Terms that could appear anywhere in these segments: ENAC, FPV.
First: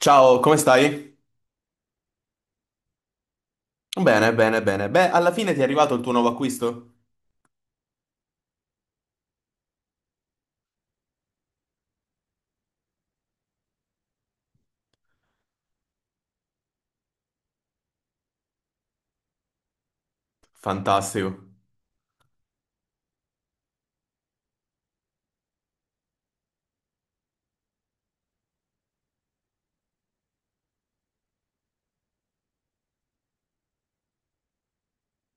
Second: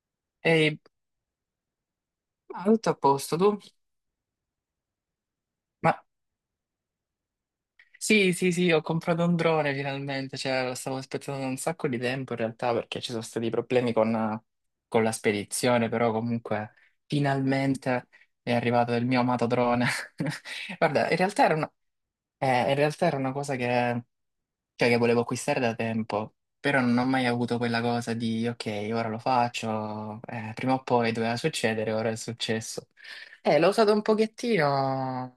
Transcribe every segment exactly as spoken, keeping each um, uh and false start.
Ciao, come Ehi, stai? ah, tutto a posto tu? Bene, bene, bene. Beh, alla fine ti è Ma arrivato il tuo nuovo acquisto? sì, sì, sì, ho comprato un drone finalmente, cioè lo stavo aspettando da un sacco di tempo in realtà perché ci sono stati problemi con, con la spedizione, però comunque finalmente è arrivato il mio amato drone. Guarda, in Fantastico. realtà era una, eh, in realtà era una cosa che, cioè, che volevo acquistare da tempo, però non ho mai avuto quella cosa di ok, ora lo faccio, eh, prima o poi doveva succedere, ora è successo. Eh, l'ho usato un pochettino.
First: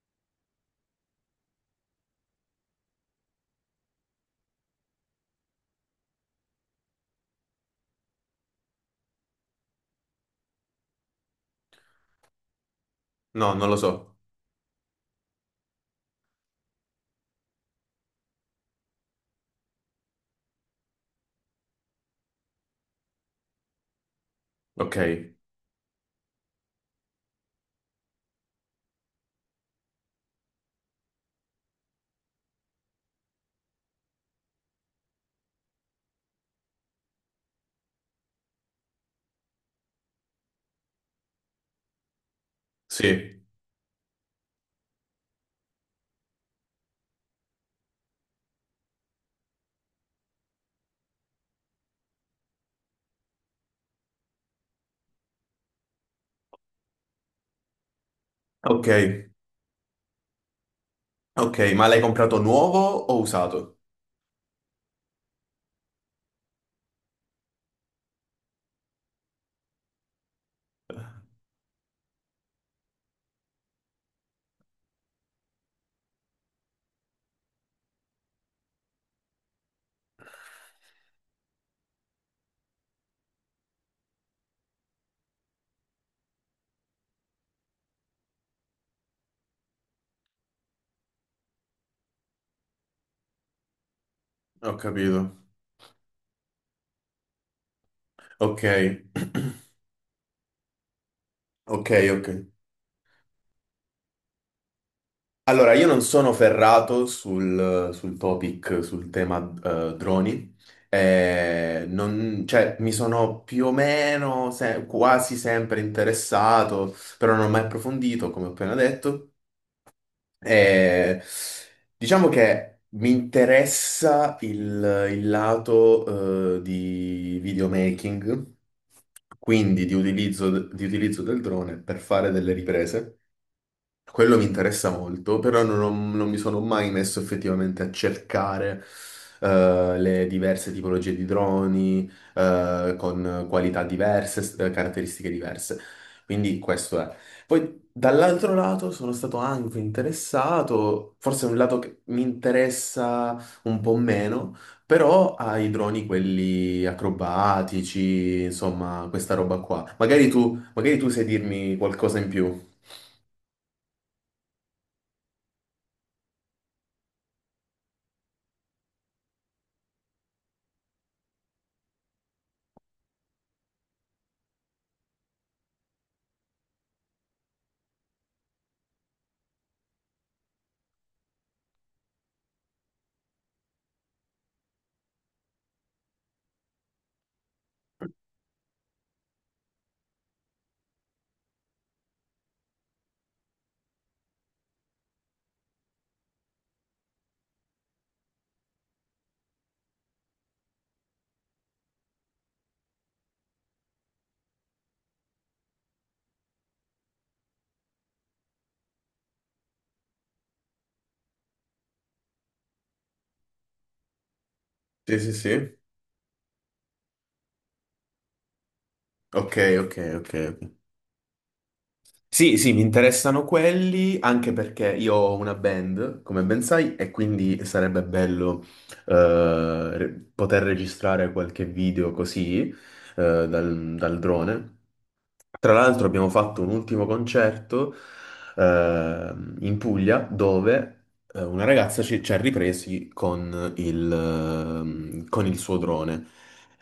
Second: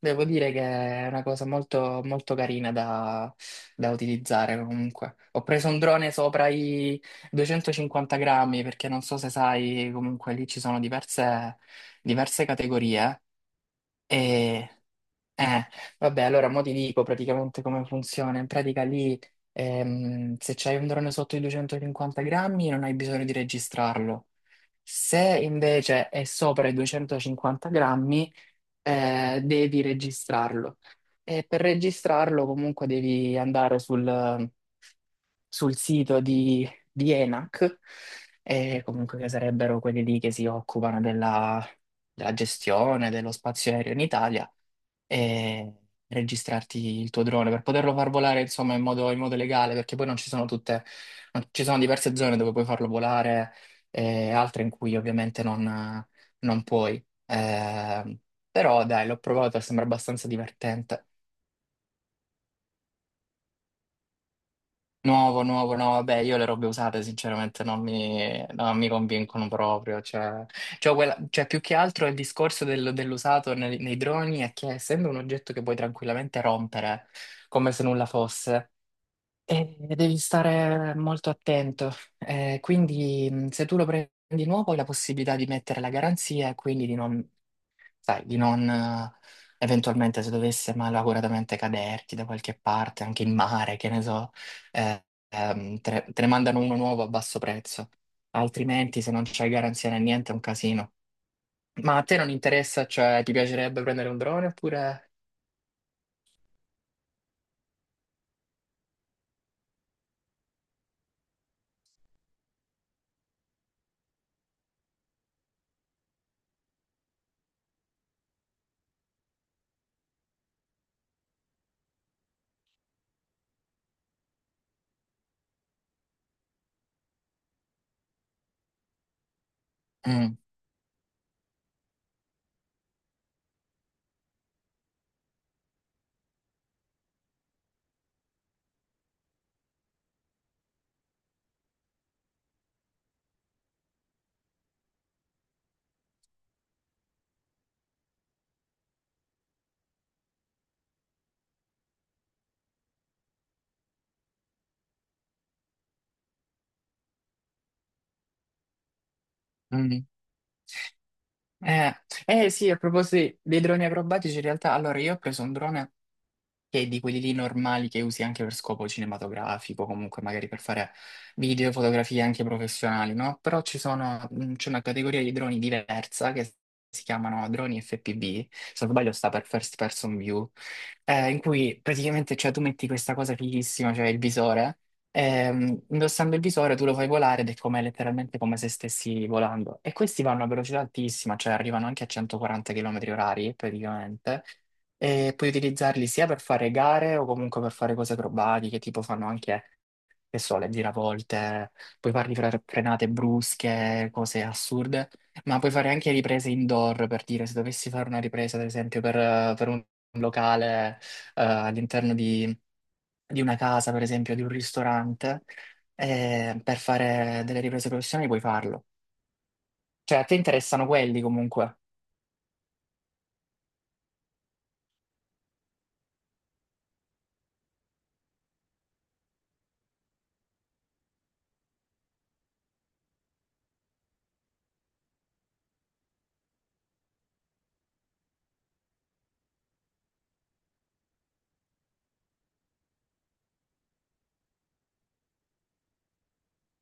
Devo dire che è una cosa molto, molto carina da, da utilizzare comunque. Ho preso un drone sopra i duecentocinquanta grammi perché non so se sai, comunque lì ci sono diverse, diverse categorie. No, non lo so. E eh, vabbè, allora mo ti dico praticamente come funziona. In pratica lì ehm, se c'hai un drone sotto i duecentocinquanta grammi non hai bisogno di registrarlo. Ok, Se invece è sopra i duecentocinquanta grammi eh, devi registrarlo. E per registrarlo comunque devi andare sul, sul sito di, di ENAC, eh, comunque che sarebbero quelli lì che si occupano della, della gestione dello sì. spazio aereo in Italia, e registrarti il tuo drone per poterlo far volare, insomma, in modo, in modo legale, perché poi non ci sono tutte, non- ci sono diverse zone dove puoi farlo volare e altre in cui ovviamente non, non puoi. Eh, però Ok, dai, l'ho provato e sembra abbastanza divertente. ok, ma l'hai comprato nuovo o usato? Nuovo, nuovo, no, vabbè, io le robe usate sinceramente non mi, non mi convincono proprio, cioè, cioè, quella- cioè, più che altro il discorso del- dell'usato nei, nei droni è che essendo un oggetto che puoi tranquillamente rompere come se nulla fosse, eh, devi stare molto attento. Eh, quindi mh, se tu lo prendi nuovo hai la possibilità di mettere la garanzia e quindi di non sai, di non, eh, eventualmente se dovesse malauguratamente caderti da qualche parte, anche in mare, che ne so, Ho eh, capito. ehm, te, ne te ne mandano uno nuovo a basso prezzo. Ok, Altrimenti, se non c'hai garanzia né niente, è un casino. ok, Ma a te ok. non interessa, cioè ti piacerebbe prendere un drone oppure... Allora, io non sono ferrato sul, sul topic, sul tema eh, droni. Eh, non- cioè, mi sono più o meno se- quasi sempre interessato, però non ho mai approfondito, come ho appena detto. Eh, diciamo che mi interessa il, il lato, eh, di videomaking, quindi di Mm, utilizzo, di utilizzo del drone per fare delle riprese. Quello mi interessa molto, però non, ho- non mi sono mai messo effettivamente a cercare eh, le diverse tipologie di droni eh, con qualità diverse, s- eh, caratteristiche diverse. Quindi questo è. Poi dall'altro lato sono stato anche interessato, forse è un lato che mi interessa un po' meno, però ai droni quelli acrobatici, insomma, questa roba qua. mm. Magari tu, magari tu sai dirmi Eh, qualcosa in eh, sì, più. a proposito dei droni acrobatici, in realtà, allora io ho preso un drone che di quelli lì normali che usi anche per scopo cinematografico, comunque magari per fare video, fotografie anche professionali, no? Però ci sono, mh, c'è una categoria di droni diversa che si chiamano droni effe pi vu, se non sbaglio sta per First Person View, eh, in cui praticamente cioè, tu metti questa cosa fighissima, cioè il visore, ehm, indossando il visore tu lo fai volare ed è come, letteralmente come se stessi volando. E questi vanno a velocità altissima, cioè arrivano anche a centoquaranta chilometri orari praticamente e puoi utilizzarli sia per fare gare o comunque per fare cose acrobatiche, tipo fanno anche, che so, le giravolte, puoi farli fra frenate brusche, cose assurde, ma puoi fare anche riprese indoor, per dire, se dovessi fare una ripresa, ad esempio, per, eh, per un locale, eh, all'interno di, di una casa, per esempio, di un Sì, sì, ristorante, sì. eh, per fare delle riprese professionali puoi farlo. Ok, ok, Cioè, a ok. te Ok. interessano quelli comunque. Sì, sì, mi interessano quelli anche perché io ho una band, come ben sai, e quindi sarebbe bello eh, re- poter registrare qualche video così eh, dal, dal drone. Tra l'altro abbiamo fatto un ultimo concerto eh, in Puglia dove eh, una ragazza ci, ci ha ripresi con il, ehm, con il suo drone.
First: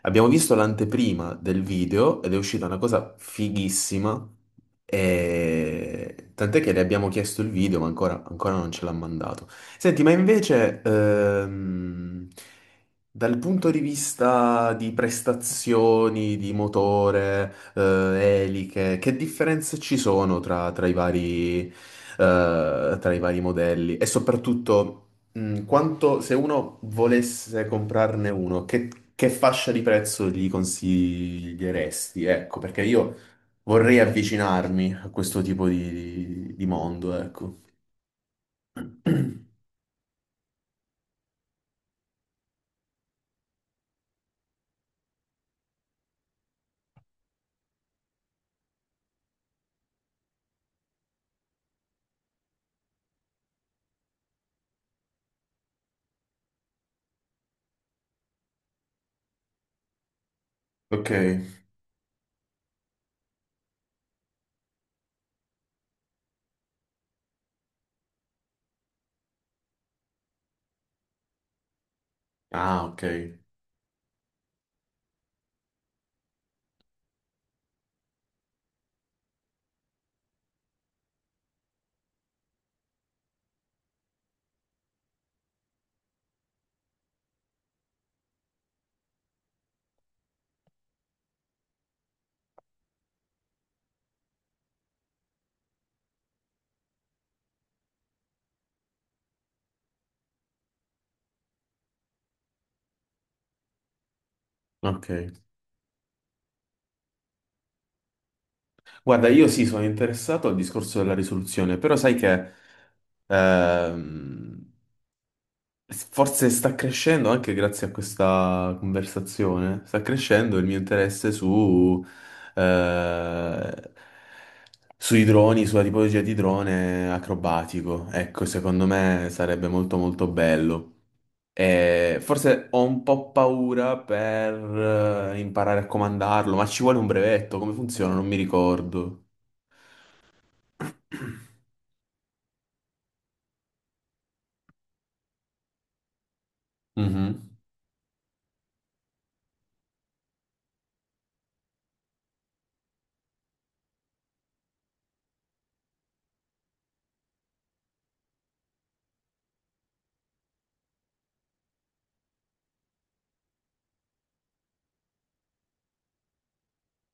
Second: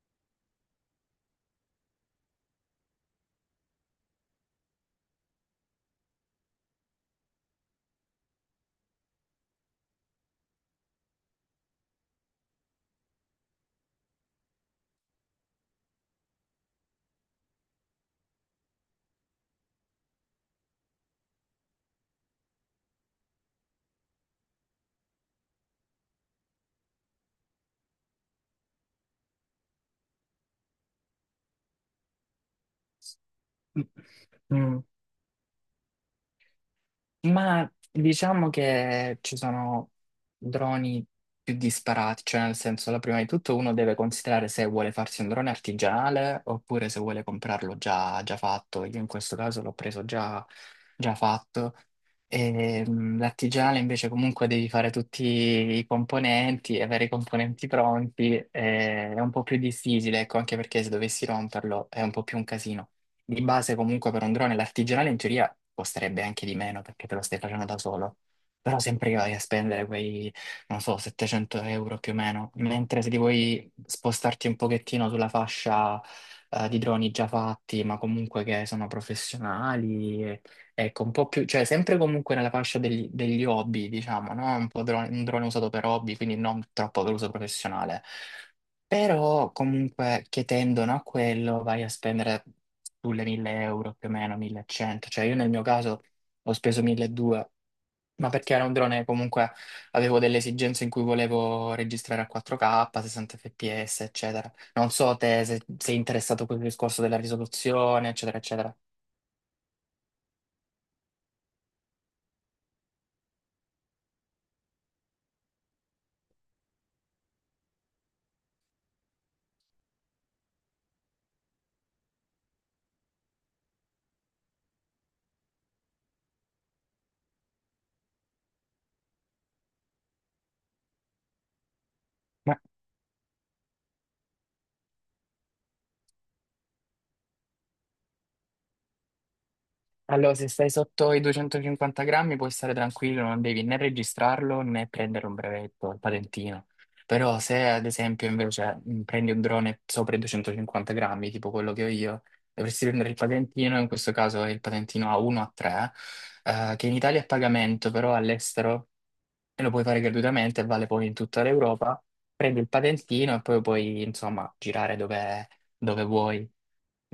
Abbiamo visto l'anteprima del video ed è uscita una cosa fighissima. E tant'è che le abbiamo chiesto il video, ma ancora, ancora non ce l'ha mandato. Senti, ma invece, ehm, dal punto di vista di prestazioni, di motore, eh, eliche, che differenze ci sono tra, tra i vari, eh, tra i vari modelli? E soprattutto, mm, quanto, se uno volesse comprarne uno, che, che fascia di prezzo gli consiglieresti? Ecco, perché io vorrei Mm. avvicinarmi a questo tipo di, di mondo, ecco. Ma diciamo che ci sono droni più disparati, cioè nel senso, la prima di tutto uno deve considerare se vuole farsi un drone artigianale oppure se vuole comprarlo già, già fatto. Io in questo caso l'ho preso già, già fatto. E, mh, l'artigianale invece comunque devi fare tutti i componenti, avere i componenti pronti, eh, è un po' più difficile, ecco, anche perché se Ok. dovessi romperlo è un po' più un casino. Di base comunque per un drone l'artigianale in teoria costerebbe anche di meno perché te lo stai facendo da solo, però sempre che vai a spendere quei, non so, settecento euro più o meno, Ah, ok. mentre se ti vuoi spostarti un pochettino sulla fascia eh, di droni già fatti, ma comunque che sono professionali, e- ecco, un po' più, cioè sempre comunque nella fascia degli, degli hobby, diciamo, no? Un po' drone- un drone usato per hobby, quindi non troppo per uso professionale. Però comunque che tendono a quello vai a spendere sulle mille euro più o meno, millecento. Cioè io nel mio caso ho speso milleduecento, ma perché era un drone comunque avevo delle esigenze in cui volevo registrare a quattro kappa, sessanta fps, eccetera. Non so Ok. te se sei interessato a quel discorso della risoluzione, eccetera, eccetera. Guarda, io sì, sono interessato al discorso della risoluzione, però sai che ehm, forse sta crescendo anche grazie a questa conversazione, sta crescendo il mio interesse su, eh, sui droni, sulla tipologia di drone acrobatico. Ecco, secondo me sarebbe molto molto bello. E forse ho un po' paura per eh, imparare a comandarlo, ma ci vuole un brevetto, come funziona? Non mi ricordo. Allora, se stai sotto i duecentocinquanta grammi puoi stare tranquillo, non devi né registrarlo né prendere un brevetto, il patentino. Però Mhm. se ad esempio invece mh, prendi un drone sopra i duecentocinquanta grammi, tipo quello che ho io, dovresti prendere il patentino, in questo caso è il patentino A uno A tre, eh, che in Italia è a pagamento, però all'estero lo puoi fare gratuitamente, vale poi in tutta l'Europa. Prendi il patentino e poi puoi, insomma, girare dove, dove vuoi.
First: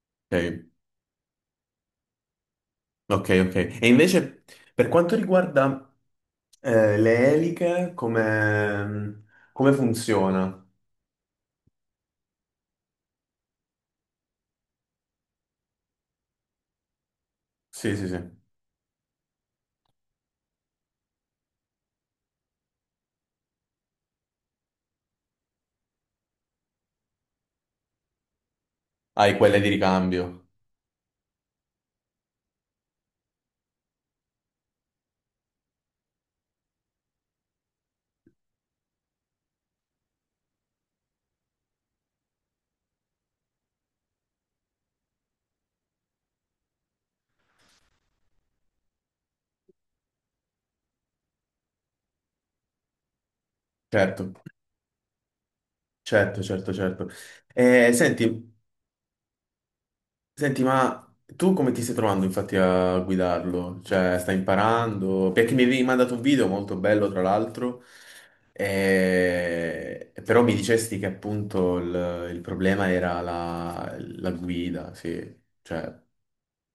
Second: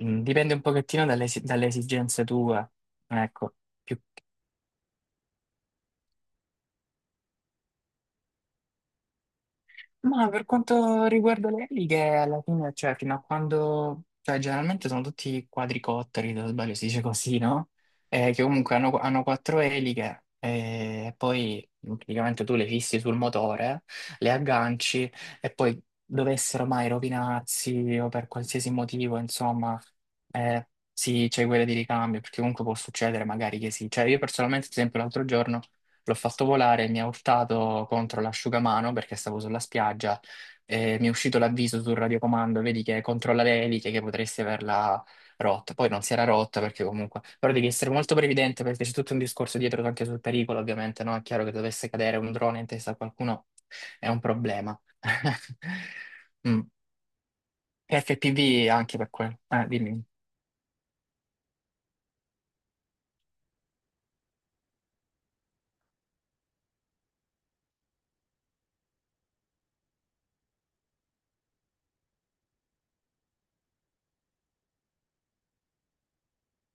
Mm, dipende un Ok, pochettino dalle, esi- dalle esigenze tue, ok, ok. ecco, E più. invece per quanto riguarda Eh, le eliche come, come Ma funziona? per quanto riguarda le eliche, alla fine, cioè, fino a quando, cioè, generalmente sono tutti quadricotteri, se non sbaglio si dice così, no? Sì, sì, Eh, sì. che comunque hanno, hanno quattro eliche, e poi praticamente tu le fissi sul motore, le agganci, e poi dovessero mai rovinarsi o per qualsiasi motivo, Hai quelle di insomma, ricambio. eh, sì, c'è quella di ricambio, perché comunque può succedere magari che sì. Cioè, io personalmente, ad esempio, l'altro giorno l'ho fatto volare, mi ha urtato contro l'asciugamano perché stavo sulla spiaggia e mi è uscito l'avviso sul radiocomando, vedi che controlla le eliche che potresti averla rotta. Poi non si era rotta perché comunque... Però devi essere molto previdente perché c'è tutto un discorso dietro anche sul pericolo, ovviamente, no? È chiaro che dovesse cadere un drone in testa a qualcuno è un Certo, problema. certo, Mm. certo, certo. Eh, senti, F P V anche per quello. Eh, dimmi. senti, ma tu come ti stai trovando infatti a guidarlo? Cioè, stai imparando? Perché mi avevi mandato un video molto bello, tra l'altro, e- però mi dicesti che appunto il, il problema era la, la guida, sì. Cioè,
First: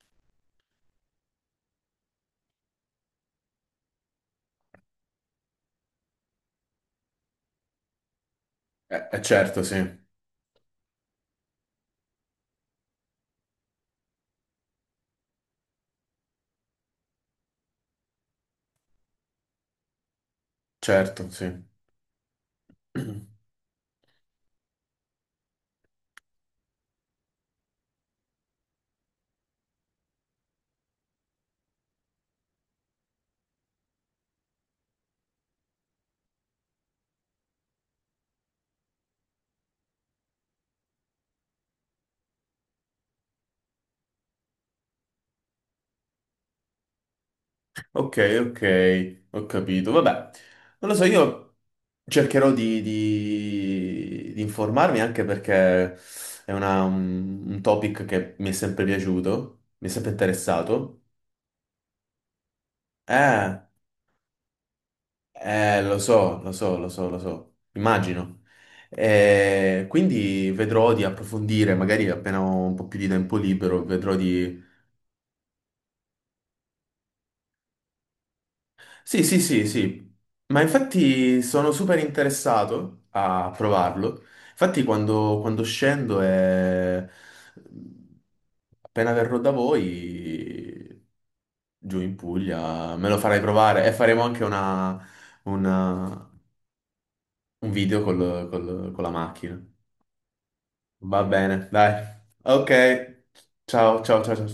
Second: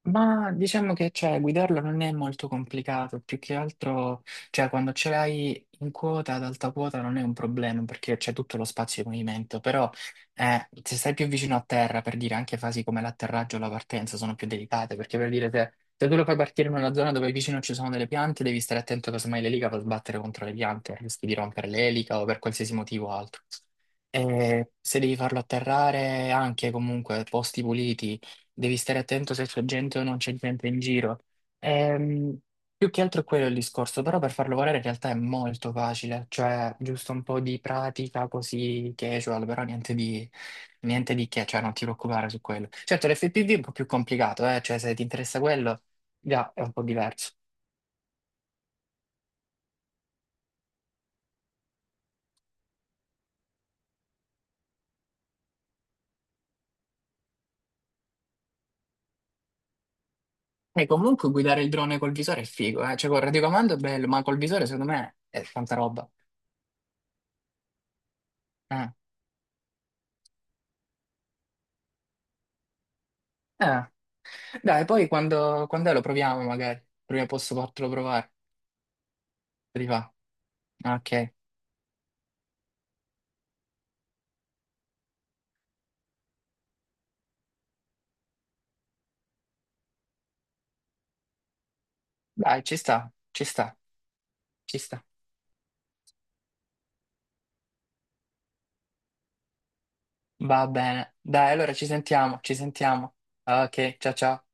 Ma diciamo che cioè, guidarlo non è molto complicato, più che altro cioè, quando ce l'hai in quota, ad alta quota non è un problema perché c'è tutto lo spazio eh, di eh, movimento, certo, sì, però eh, se stai più vicino a terra, per dire anche fasi come l'atterraggio o la partenza sono più delicate, perché per dire se, se tu lo fai partire in una zona dove vicino ci sono delle piante, devi stare attento che casomai l'elica va a sbattere contro le piante, rischi certo, di sì. rompere l'elica o per qualsiasi motivo altro. E se devi farlo atterrare anche comunque posti puliti, devi stare attento se c'è gente o non c'è gente in giro. Ehm, più che altro è quello il discorso, però per farlo volare in realtà è molto facile, cioè giusto un po' di pratica così casual, però niente di, niente di che, cioè non ti preoccupare su quello. Certo, l'F P V è un po' più complicato, eh, cioè se ti interessa quello, già è un po' diverso. Ok, ok, ho capito. Vabbè, non lo so, io cercherò di, di- di informarmi anche perché è una- un, un topic che mi è sempre piaciuto, mi è sempre E interessato. comunque guidare il drone col visore è figo, eh, cioè col Eh, radiocomando è bello, ma col visore secondo me è tanta eh, lo roba. so, lo so, lo so, lo so, immagino. Eh. Eh, quindi vedrò di approfondire, magari appena ho un po' più di tempo libero, Eh. vedrò. Dai, poi quando, quando è lo proviamo magari. Prima posso fartelo provare. Sì, sì, sì, Se ti va? sì, ma Ok. infatti sono super interessato a provarlo. Infatti quando, quando scendo e appena verrò da voi, giù in Dai, ci Puglia, me sta, lo farai ci sta, provare e faremo anche ci una, sta. una- un video col- col- con la macchina. Va bene. Va Dai, bene, allora ci dai. sentiamo, ci Ok, sentiamo. Ok, ciao, ciao ciao, ciao, ciao. ciao.